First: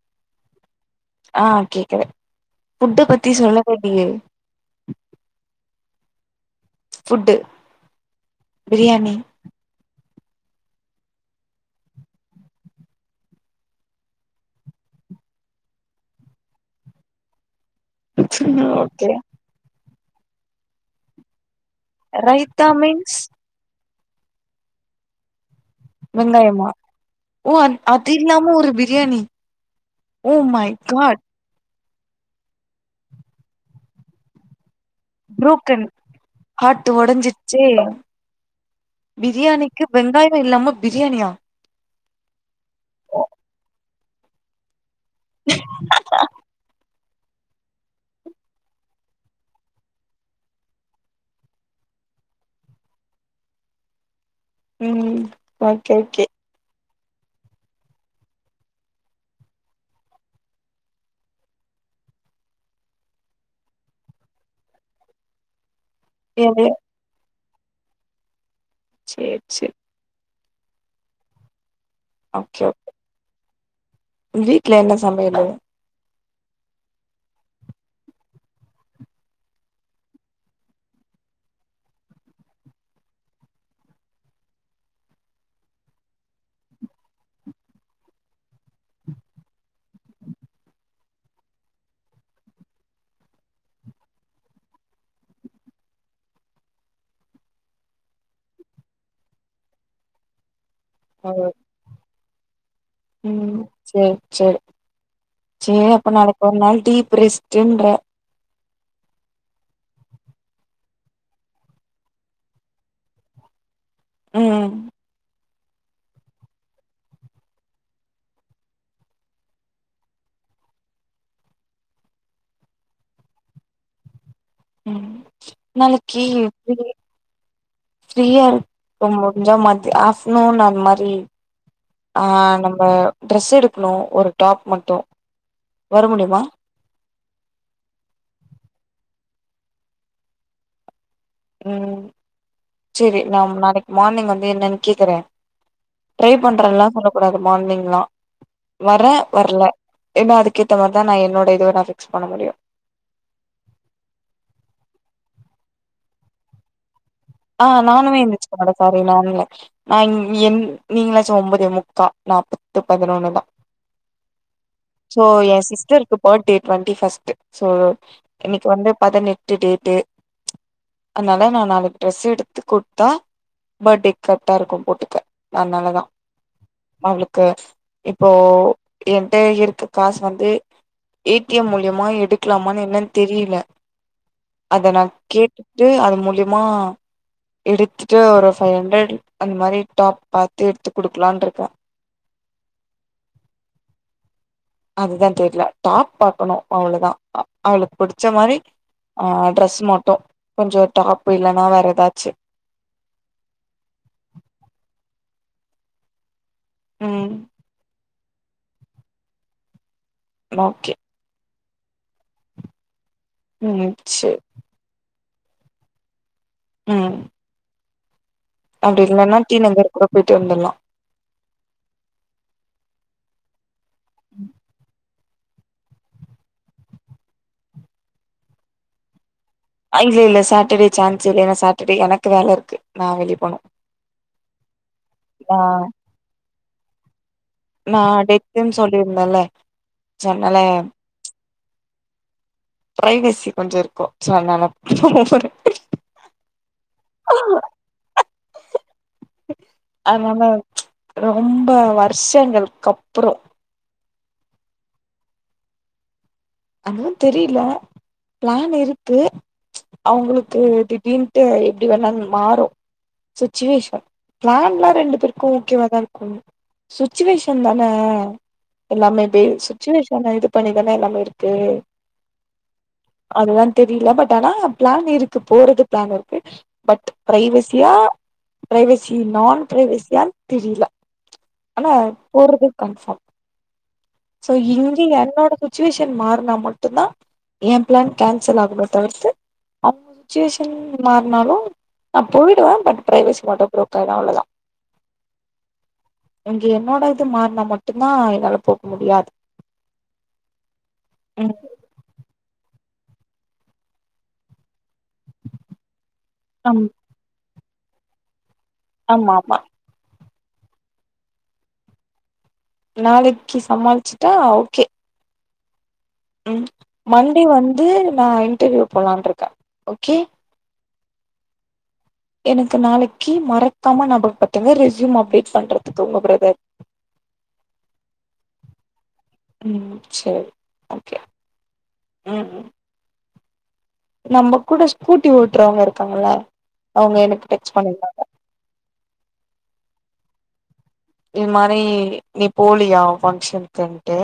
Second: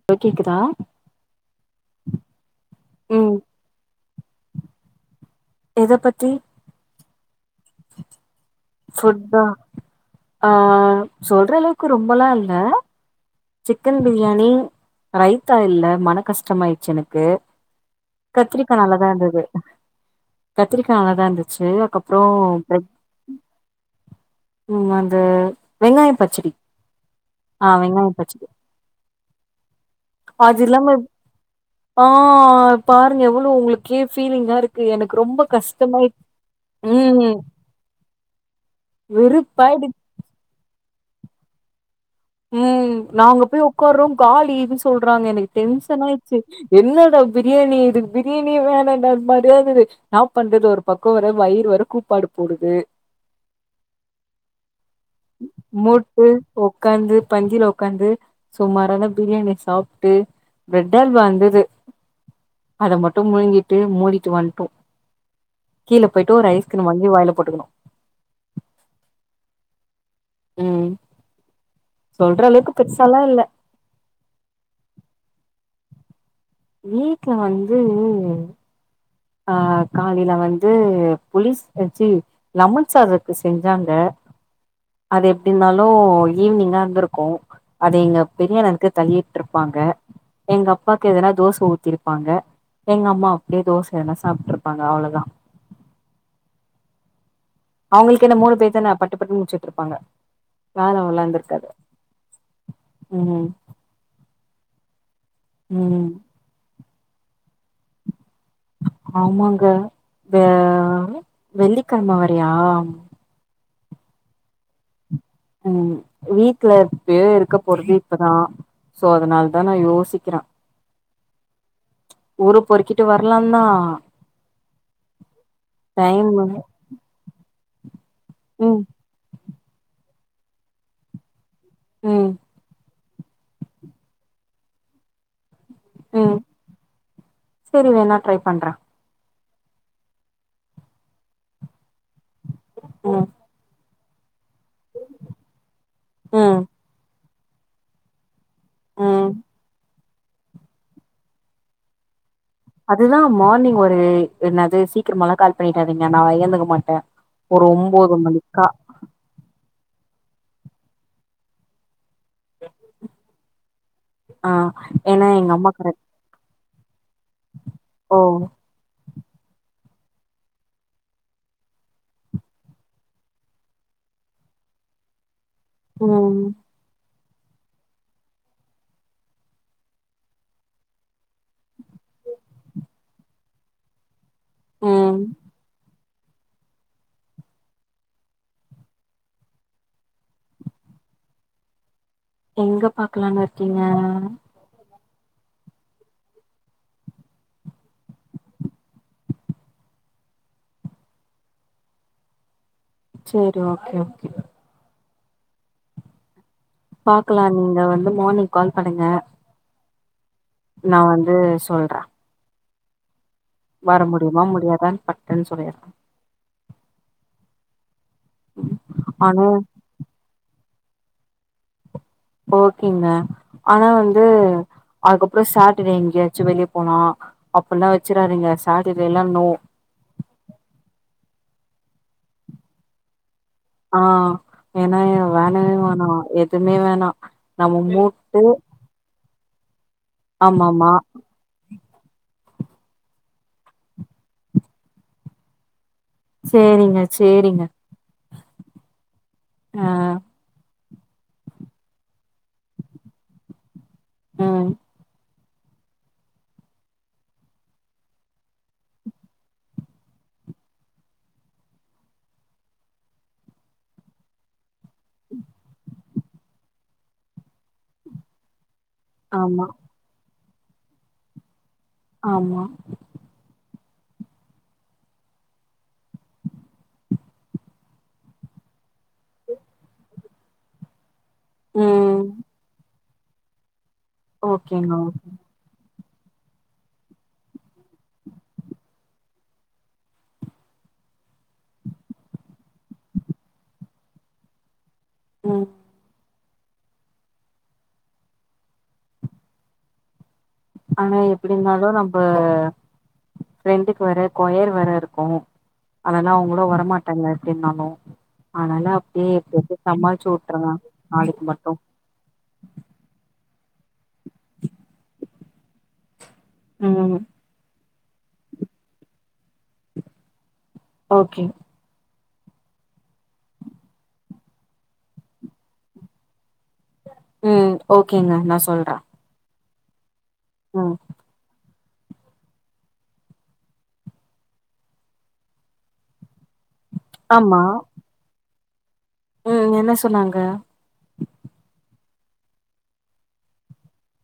இப்போ கேக்குதா ஆ கேக்குது ஃபுட்டு பத்தி ம் சொல்லவே இல்லயே எத பத்தி ஃபுட்டு பிரியாணி ஃபுட்டா அ சொல்ற அளவுக்கு ரொம்பல்லா இல்ல சிக்கன் பிரியாணி ரைத்தாயில்ல மன கஷ்டம் ஆயிடுச்சு எனக்கு கத்ரிக்கா நல்லதா ஓகே இருந்தது கத்திரிக்கா நல்லதா இருந்துச்சு அதுக்கப் ரைத்தா மீன்ஸ் ம் அந்த வெங்காய பச்சடி வெங்காயமா ஓ அ ஆ வெங்காய அது பச்சடி இல்லாம ஒரு பிரியாணி ஓ அது மை இல்லாம காட் ஆ பாருங்க எவ்ளோ உங்களுக்கே ஃபிலிங்கா இருக் புரோக்கன் ஹாட்டு ம் உடஞ்சிருச்சே வெறுப்பாயிடு பிரியாணிக்கு வெங்காய இல்லாம பிரியாணியா ம் நாங்க போய் உக்கார்றோ காலின்னு சொல்றாங்க எனக்கு டென்ஷன்னாயிடுச்சு என்னடா பிரியாணி இதுக் பிரியாணியே வேணான்டா மாரியா இருந்தது நா பண்றது ஒரு பக்கோ வேற வயிறு வேற கூப்பாடு போடுது ம் ஓகே ஓகே மொட்டு உக்காந்து பந்தில உக்காந்து சுமாராண பிரியாணிய சாப்ட்டு பிரெட்டல்வா இருந்தது அத மட்டு முழுங்கிட்டு மூடிட்டு வன்ட்டோ கீழே போயிட்டு ஒரு எது ஐஸ்கிரீம் வாங்கி வாயில போட்டுக்குணோ சேர் சேர் ம் ஓகே சொல்றளவுக்கு பெருசாலா இல்ல வீட்ல என்ன சமையலு வீட்ல வந்து ஆ காலையில வந்து புலீஸ் அ ச்சி லெமன் சாதருக்கு செஞ்சாங்க அது எப்படிருந்தாலு ஈவி்னிங்கா இருந்துருக்கு அது எங்க பெரிய அண்ணனுக்கு தள்ளி விட்டுருப்பாங்க எங்க அப்பாக்கு எதுனா தோச ஊத்திருப்பாங்க எங்க அம்மா அப்டியே தோச எதுனா சாப்ட்ருப்பாங்க அவ்ளோ தா அவுங்களுக்கு என்ன மூணு பேர் தான பட்டுப்பட்டுன்னு முடிச்சுட்டுருப்பாங்க வேல அவ்ளோ ஓ இருந்துருக்காது ம் சேர் சேர் சேரி ம் அப்ப நாளைக்கி ஓரு நாள் டீப் ரெஸ்ட்டுன்ற ஆமாங்க வெ வெள்ளிக்கழம வரீயா ம் ம் வீட்ல எப்பயே இருக்க போறது இப்பதா சோ அதனால தா நா யோசிக்கிறே ஊரு பொறுக்கிட்டு வர்லான்தா ம் நாளைக்கி டைம் ஃப்ரீயா இரு ம் க்கு முடிஞ்சா மதி ஆப்டர்நூன் அந்த் மாரி ஆ ம் நம்ப டிரஸ் எடுக்கணு ஒரு டாப் மட்டு வர முடியுமா சேரி வேணா ட்ரை பண்றே ம் ம் செரி நாம் நாளைக்கி மார்னிங் வந்து என்னன் கேக்கறே ட்ரை ம் பண்றல்லா சொல்ல கூடாது மார்னிங்லா வரே ம் வர்ல ஏன்னா அதுக்கேத்த மாரிதா நா என்னோட இதுவ நா பிக்ஸ் பண்ண முடியு அதுதா மார்னிங் ஒரு என்னாது சீக்கிரமல்லா கால் பண்ணிட்டாதீங்க நா ஏழுந்துக்க மாட்டே ஆ ஒரு ஒம்போது நானுமே ஏந்துச்சுக்க மணிக்கா மாட்டே சாரி நானுல்ல நா இங் எங் நீங்களாச்சு ஒம்பதே முக்கா நா பத்து பதினொன்னுதா ஆ சோ ஏன்னா எங்க ஏ அம்மா கரெக்ட் சிஸ்டருக்கு பர்ட்டே டுவென்டி ஃபஸ்ட்டு சோ ஓ இன்னைக்கி வந்து பதினெட் ட்டு டேட்டு அத்னால நா நாளைக் ட்ரெஸ் எடுத்து குட்த்தா பர்ட்டே கர்ட்டாருக்கு போட்டுக்க அன்னாலதா ம் அவளுக்கு இப்போ என்ட்ட இருக்கு காசு வந்து ஏ டி எம் மூலியமா எடுக்கலாமான்னு என்னன் தெரியல அத நா ம் கேட்டுட்டு அது மூலியம்மா எடுத்துட்டு ஒரு ஃபைவ் ஹண்ட்ரட் அந்த மாதிரி டாப் பாத்து எடுத்து குடுக்கலான்ட்ருக்கே எங்க பாக்கலான்னுருக்கீங்க அதுதா தெர்ல டாப் பாக்கணு அவ்ளோதா அ அவளுக் புடிச்ச மாரி ஆ ட்ரெஸ் மட்டு கொஞ்சோ டாப்பு இல்லன்னா வேறெதாச்சு சேரி ஓகே ஓகே ம் பாக்கலா நீங்க வந்து மார்னிங் கால் பண்ணுங்க ஓகே நா வந்து சொல்ற ம் வர சேரி முடியுமா முடியாதான் பட்டுன்னு சொல்லிடுற ம் அப்டி இல்லன்னா ஆனா டீ நகர் கூட போயிட்டு வந்துட்லா ஓகேங்க ஆனா வந்து அதுக்கப்புறோ சேட்டர்டே எங்கயாச்சு வெளிய போலா அப்பல்லா வச்சிறாதீங்க சாட்டர்டேல்லா நோ அ இல்ல இல்ல சாட்டர்டே சான்ஸ் இல்ல ஏனா சாட்டர்டே எனக்கு வேல இருக்கு நா வெளிய போனு ஆ ஏனா நா வேணவே வேணா எதுவுமே வேணா நம்ம மூட்டு சொல்லிருந்தேன்ல்ல சொன்னல ஆமாமா பிரைவேசி கொஞ்சோ இருக்கு சோ அதனால போற சேரிங்க சேரிங்க ஆ அதனால ரொம்ப வருஷங்களுக்கப்றோ ம் அதுவு தெரில பிளான் இருக்கு அவுங்களுக்கு திடீனுட்டு எப்டி வேனாலு மாறு சுச்சுவேஷன் பிளான்லா ரெண்டு பேருக்கு ஓகேவாதா இருக்கு சுச்சுவேஷன் தான எல்லாமே பே ஆமா சுச்சுவேஷன இது பண்ணிதான எல்லாமே இருக்கு ஆமா அதுதா தெரியல பட் ஆனா பிளான் இருக்கு போறது பிளான் இருக்கு பட் பிரைவசியா பிரைவசி நான் பிரைவசியான் தெரியல ஆனா ம் போர்றது கன்ஃபார்ம் சோ ஓகேங்க இங்கே என்னோட சுச்சுவேஷன் மார்னா மட்டுதா எ பிளான் கேன்சலாகுமே தவிர்த்து அவுங்க சுச்சுவேஷன் மார்னாலு நா போய்டுவ பட் பிரைவசி மட்டு ப்ரோக் ஆய்டு அவ்ளோதா ம் இங்க என்னோட இது மார்னா மட்டுந்தா என்னால போக முடியாது ஆனா எப்டி ம் இருந்தாலு நம்ப ஃப்ரெண்டுக்கு வேற கொயர் வேற இருக் கு அதலா அவுங்களு ஆம் வரமாட்டாங்க எப்டினாலோ அதனால அப்டே ஆமா ஆமா எப்டியாது சமாள்ச்சி உட்ருங்க நாளிக்கு மட்டு நாளிக்கு சமாள்ச்சிட்டா ஓகே ம் மண்டே வந்து நா இன்டர்வியூ போலான்ருக்க ஓகே ஓகேங் எனக்கு நாளிக்கு மறக்காம ஞாபகோ பத்துங்க ரெஸ்யூம் அப்டேட் பண்றதுக்கு உங்க பிரதர் ம் ஓகேங்க நா சொல்ற ம் சேரி ம் கே ம் ம் நம்ப கூட ஸ்கூட்டி ஓட்றவுங்க இருக்காங்கல அவுங்க எனக்கு ஆமா டெக்ஸ்ட் பண்ணிருந்தாங்க ம் என்ன சொன்னாங்க இது மாரி நீ போலியா அவ் ஃபங்ஷனுக்குன்டு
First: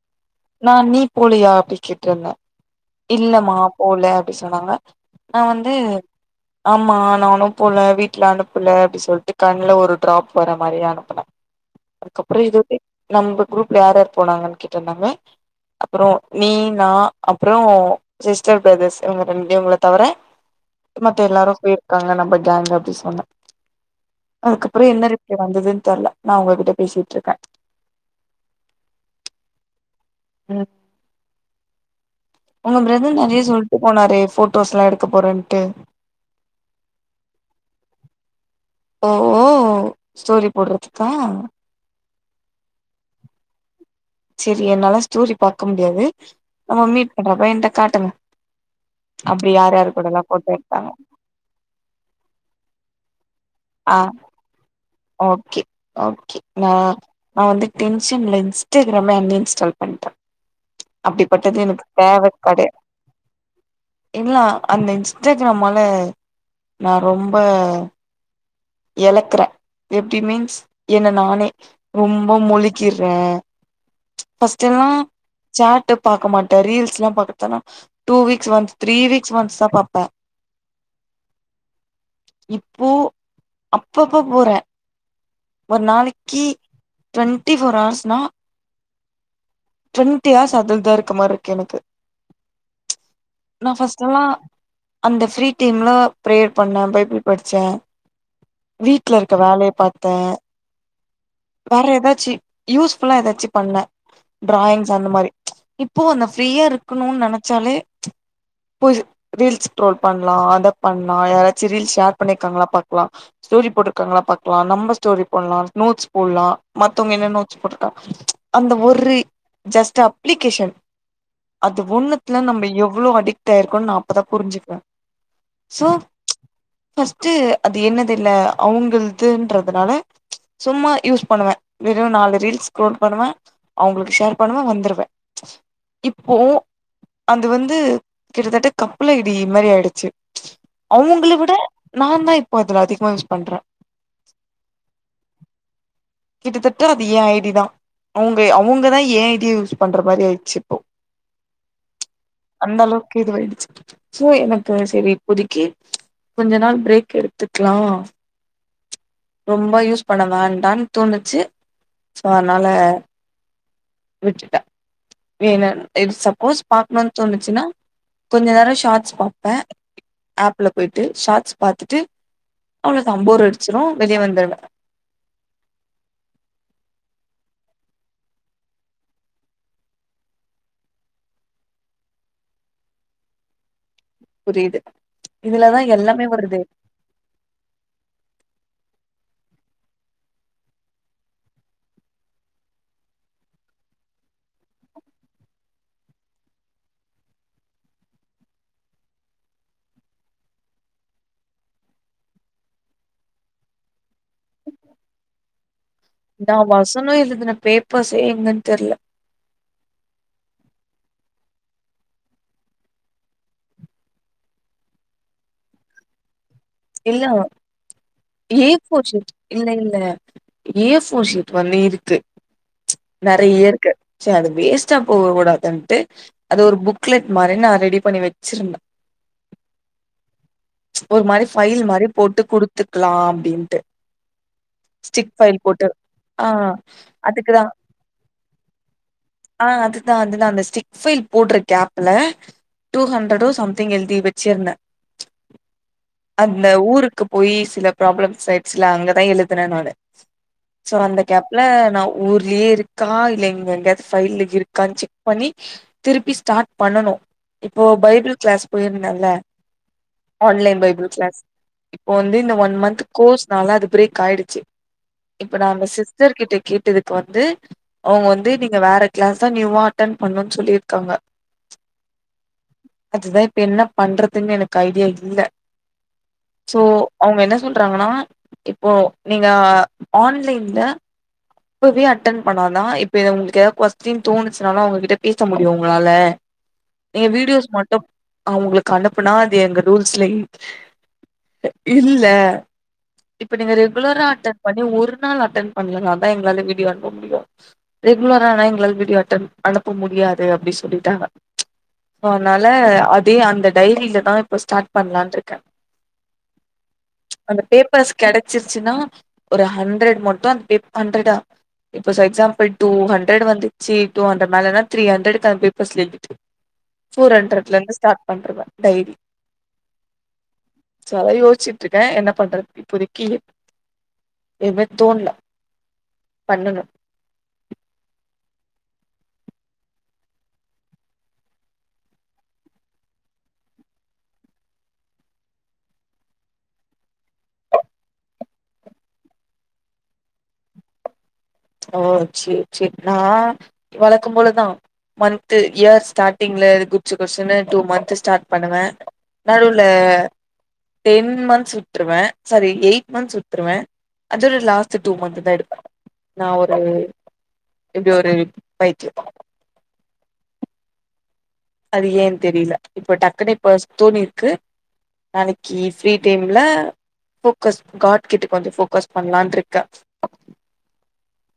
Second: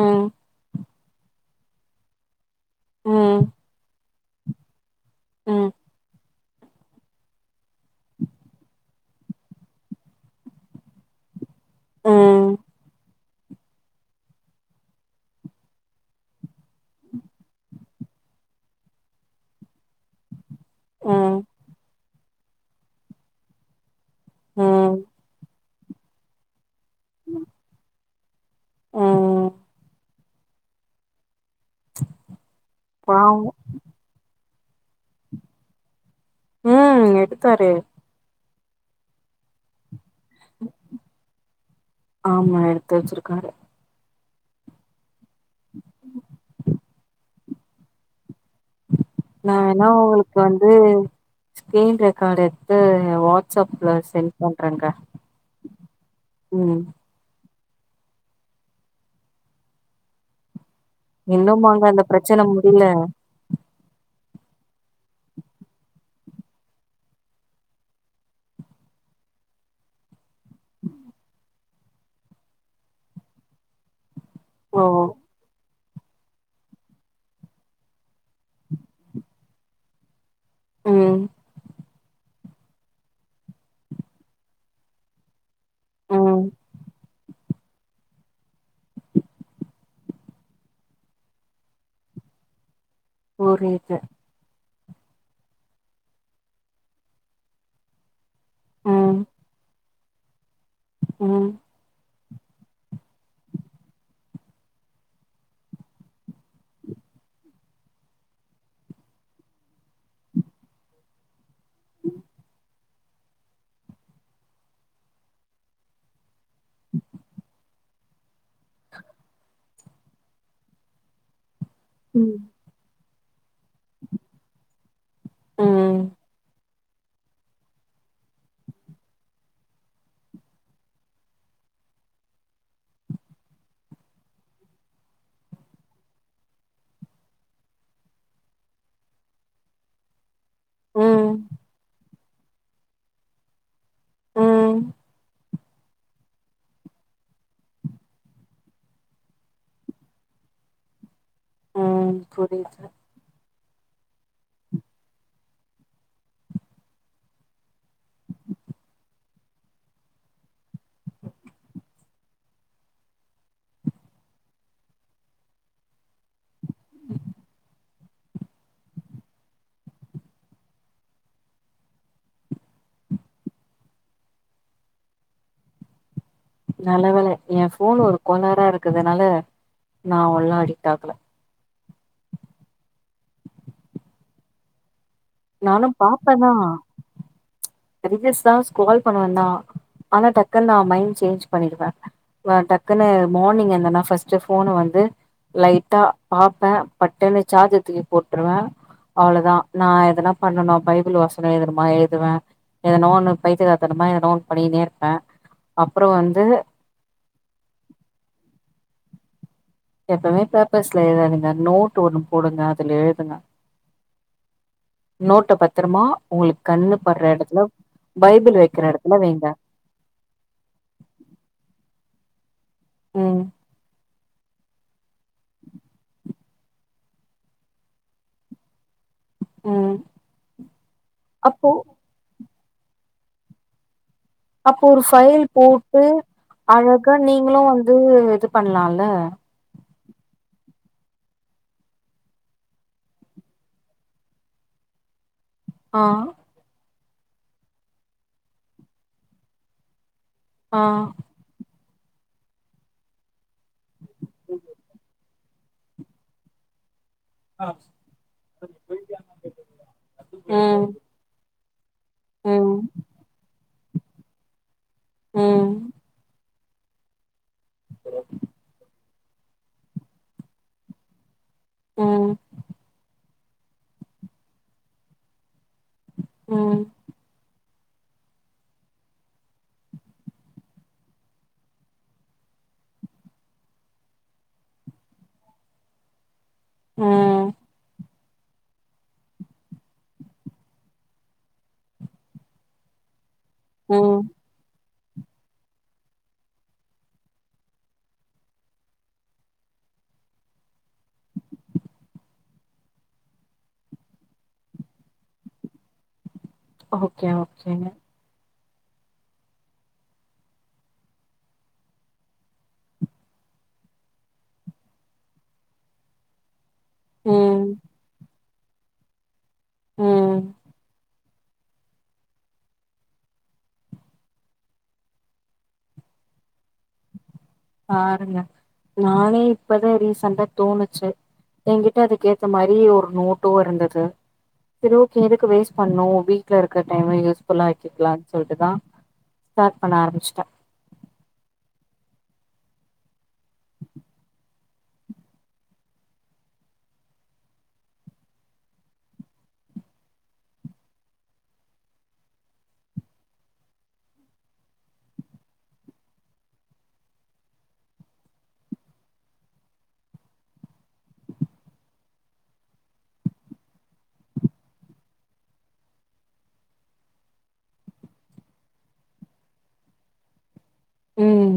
ம் நா நீ போலியா அப்டின் கேட்ருந்த ம் இல்லமா போல அப்டி சொன்னாங்க நா ம் வந்து ஆமா நானு போல வீட்ல அனுப்புல அப்டி சொல்டு கண்ல ஒரு ட்ராப் வர மாரி அனுபுனே அதுக்கப்றோ ம் எதுமே நம்ப குரூப்ல யாராரு போனாங்க கேட்ருந்தாங்க அப்றோ நீ நா அப்றோ சிஸ்டர் பிரதர்ஸ் இவங்க ரெண்டு இவங்கள தவற மத்த ம் எல்லாரோ போய்ர்க்காங்க நம்ப கேங்ல அப்டி சொன்ன அதுக்கப்றோ ம் என்ன ரிப்ளே வந்துதுன் தெர்ல நா உங்ககிட்ட பேசிட்ருக்கே ம் ம் ம் உங்க பிரதர் நெறய பாவோ சொல்ட் போனாரே போட்டோஸ்லா எடுக்க போறன்டு ம் எடுத்தாரே ஓ ஓ ஸ்டோரி போட்றதுக்கா ஆமா எடுத் வச்ருக்காரு சேரி என்னால ஸ்டோரி பாக்க முடியாது நம்ப மீட் பண்றப்பா என்கிட்ட காட்டுங்க அப்டி நா யார் வேனா யாரு கூடல்லா உங்ளுக்கு போட்டோ வந்து எடுத்தாங்க ஸ்கிரீன் ரெக்கார்ட் எட்த்து வாட் ஆ ஓகே ஓகே நா ம் நா வந்து டென்ஷன்ல இன்ஸ்டகிராமே அன் இன்ஸ்டால் பண்டே அப்டிபட்டது இன்னும் அங்க எனக் அந்த தேவ பிரச்சன கெடயா முடியல இல்ல அந்த இன்ஸ்டாகிரமால நா ரொம்ப எலக்றே எப்டி மீன்ஸ் என்ன நானே ரொம்ப மூழ்க்கிற்றே ஃபஸ்ட் ஓ எல்லா சாட் பாக்க மாட்ட ரீல்ஸ்லா பாத்தனா two weeks once three weeks once தா பாப்பே ம் இப்போ அப்பப்ப போறே ஒரு நாளிக்கி ம் டுவெண்ட்டி ஃபோர் ஹார்ஸ்னா ட்வெண்ட்டி ஹார்ஸ் அதுல்தா இருக்க மாரி இர்கு எனக்கு நா புரியுது பஸ்டல்லா அந்த ஃப்ரீ டைம்ல ப்ரேயர் பண்ணேன் பைபிள் படிச்சேன் வீட்ல ம் இருக்க வேலய பாத்தேன் ம் வேற ஏதாச்சி யூஸ்ஃபுல்லா ஏதாச்சி பண்ணேன் டிராயிங்ஸ் அந்த மாரி இப்போ அந்த ஃப்ரீயா இருக்கணும்னு நெனச்சாலே பு ரீல்ஸ் ஸ்ரோல் பண்ணலா த பண்ணலா யாராச் ரில்ஸ் ஷேர் பண்ணிருக்காங்களா பாக்கலா ஸ்டோரி போட்டுக்கங்களா பாக்கலா நம் ஸ்டோரி போடலாம் நோட்ஸ் போடலாம் மத்தவங்க என்ன நோட்ஸ் போட்டுக்காங்க அந்த ஒரு ஜஸ்ட் அப்ளிகேஷன் அது ம் ஒண்ணுத்துல நம்ப எவ்ளோ அடிக்ட் ட்டாயிருக்கோம்னு நா அப்பதா புரிஞ்சுக்கிறேன் சோ ம் ஃபர்ஸ்ட்டு அது என்னுது இல்ல அவங்களதுன்ற னால சும்மா யூஸ் பண்ணுவேன் வெறும் நாலு ரீல்ஸ் ஸ்ரோல் பண்ணுவேன் அவங்களுக்கு ஷேர் பண்ணுவேன் வந்துருவேன் இப்போ அது வந்து கிட்டத்தட்ட கப்புல் ஐடி மாறி ஆயிடுச்சு ம் அவங்கள விட நா தா இப்போ அதுல அதிகமா யூஸ் பண்ற ம் கிட்டத்தட்ட அது எ ஐடிதா அவங்க அவங்கதா ஏ ஐடிய யூஸ் பண்ற மாரி ஆயிடுச்சுப்போ ம் அந்த புரியுது அளவுக்கு இதுவாயிடுச்சு சோ எனக்கு சரி இப்போதிக்கு கொஞ்சோ நாள் பிரேக் எடுத்துக்கலா ரொம்ப யூஸ் பண்ண வேண்டான் தோணுச்சு சோ அனால விட்டுட்ட ஏன்னு இஃப் சப்போஸ் பாக்கணுன் தோணுச்சுனா கொஞ்சோ நேர ஷார்ட்ஸ் பாப்பே ஆப்ல போய்ட்டு ஷார்ட்ஸ் பாத்துட்டு அவ்ளோதா போர் அடிச்சுனா வெளிய வந்துருவ நல்ல வேல என் ஃபோன் ஒரு கோலாரா இருக்கதுனால நா அவ்ளல்லா அடிக்ட் ஆகல புரியுது இதுலதா நானு எல்லாமே வருதே பாப்பேதா ரீல்ஸ் எல்லா ஸ்க்ரோல் பண்ணுவ தா ஆனா டக்குன்னு நா மைண்ட் சேஞ்ச் பண்ணிடுவ டக்குன்னு மார்னிங் எந்தன்னா ஃபர்ஸ்ட் ஃபோன வந்து லைட்டா பாப்ப பட்டுன்னு சார்ஜ தூக்கி போட்ருவ அவ்ளோதா நா எதனா பண்ணனு பைபிள் வசன எழுதுணுமா எழுதுவே எதனா ஒன்னு பைத்தியகாரத்தனமா எதோ ஒன்னு பண்ணினே இருப்ப அப்ற வந்து வசன எழுதுன பேப்பர்ஸே எங்கன் தெர்ல எப்பவுமே பேப்பர்ஸ்ல எழுதாதிங்க நோட்டு ஒன்னு போடுங்க அதுல எழுதுங்க நோட்ட பத்திரமா உங்களுக்கு கண்ணு படுற இல்ல இடத்துல பைபிள் ஏ வைக்கிற ஃபோர் இடத்துல ஷீட் வைங்க இல்ல இல்ல ஏ ஃபோர் ஷீட் வந்து இருக்கு ம் நெறய இருக்கு சரி அது வேஸ் பச்சா போக கூடாதுன்ட்டு அது ஒரு புக்லெட் மாரி நான் ரெடி பண்ணி வச்சிருந்த ம் ஒரு மாரி அப்போ ஃபைல் மாரி போட்டு குடுத்துக்கலா அப்டின்ட்டு அப்ப ஒரு ஃபைல் போட்டு ஆ அழகா நீங்களு அதுக்குதா வந்து இது பண்லால ஆ அதுதா அதுதா அந்த ஸ்டிக் ஃபைல் போடுற கேப்ல டூ ஹண்ட்ரடோ சம்திங் எழுதி வச்சுருந்த ஆ அந்த ஊருக்கு போய் சில ப்ராப்ளம்ஸ் ஆயிட்ச்சுல அங்கதா எழுதுன நானு ஆ கேப்ல நா ஊர்லயே இருக்கா இல்ல இங்க எங்கேயாது ஃபைல்ல இருக்கான் செக் பண்ணி திருப்பி ஸ்டார்ட் பண்ணணு இப்போ பைபிள் கிளாஸ் போயிருந்தல்ல ஆன்லைன் ம் பைபிள் கிளாஸ் இப்போ வந்து இந்த ம் ஒன் மந்த் கோர்ஸ்னால அது பிரேக் ஆயிடுச்சு இப்ப நா ம் அந்த சிஸ்டர் கிட்ட கேட்டதுக்கு வந்து அவங்க வந்து நீங்க வேற கிளாஸா நியூ வா அட்டென் பண்ணுன் சொல்லிருக்காங்க ஆ அதுதா இப்ப என்ன பண்றதுன் எனக்கு ஐடியா இல்ல சோ ம் அவங்க என்ன சொல்றாங்கனா இப்போ நீங்க ஆன்லைன்ல இப்பவே அட்டன் பண்ணாதா இப்ப இத உங்களுக்கு ஏதா கொஸ்டின் தோணுச்சுனாலு உங்ககிட்ட பேச முடியு உங்களால எ ம் வீடியோஸ் மட்டு அவங்களுக்கு அனுப்புனா அது எங்க ரூல்ஸ்ல இ இல்ல இப்ப நீங்க ம் ரெகுலரா அட்ட பண்ணி ஒரு நாள் அட்டென் பண்லனா தா எங்களால வீடியோ அனுப்ப முடியு ரெகுலரா ஆனா எங்களால வீடியோ அட்டன் அனுப்ப முடியாது அப்டி சொல்லிட்டாங்க சோ அனால அதே அந்த டைரில தா இப்போ ஸ்டாட் பண்லான்ருக்க ஓகே அந்த ஓகேங்க பேப்பர்ஸ் கெடைச்சிரு ச்சுனா ஒரு ஹண்ட்ரட் மட்டு அந்த பேப் ஹண்ட்ரடா இப்ப ச எக்ஸாம்புள் டூ ஹண்ட்ரட் வந்துச்சு டூ ஹண்ட்ரட் மேலனா த்ரீ ஹண்ட்ரட்கா பேப்பர்ஸ்ல எழுதிட் ஃபோர் ம் ஹண்ட்ரட்ல இருந்து ஸ்டார்ட் பண்றுவ டைரி ம் சோ அதா யோசிச்சிட்ருக்கே என்ன பண்ற இப்போதைக்கி எபே தோண்ல பண்ணணு ஆ ஆரம்பிங்க நானே இப்பதா ரீசன்டா தோணுச்சு ஏங்கிட்ட அதுக்கு ஏத்த மாரி ஒரு நோட்டு இருந்துது சேரி ஓக்கே எதுக்கு வேஸ் பண்ணூ வீட்ல இருக்க டைம் யூஸ்ஃபுல்லா ஆக்கிக்கலானு சொல்ட்டுதா ஸ்டாட் பண்ண ஆரமிச்ட்டே ஓ சேரி சேரி நா வழக்கம் போலதா மந்த்து இயர் ஸ்டாட்டிங்க்ல குட்ஸு குட்ஸுசுன்னு டூ மந்த்து ஸ்டார்ட் பண்ணுவே நடுவுல டென் மந்த்ஸ் விட்ருரவே சாரி எயிட் மந்த்ஸ் விட்ருவே அதோட லாஸ்ட்டு டூ மந்த் தா எடுப்ப நா ஒரு இப்டி ஒரு பயிற்சி அது ஏன் தெரில இப்ப டக்குனு இப்ப ஸ்தூணி இருக்கு நாளக்கி ஃப்ரீ டைம்ல ஃபோக்கஸ் காட் கிட்ட கொஞ்ச ஃபோக்கஸ் பண்லான்ட்ருக்க ம்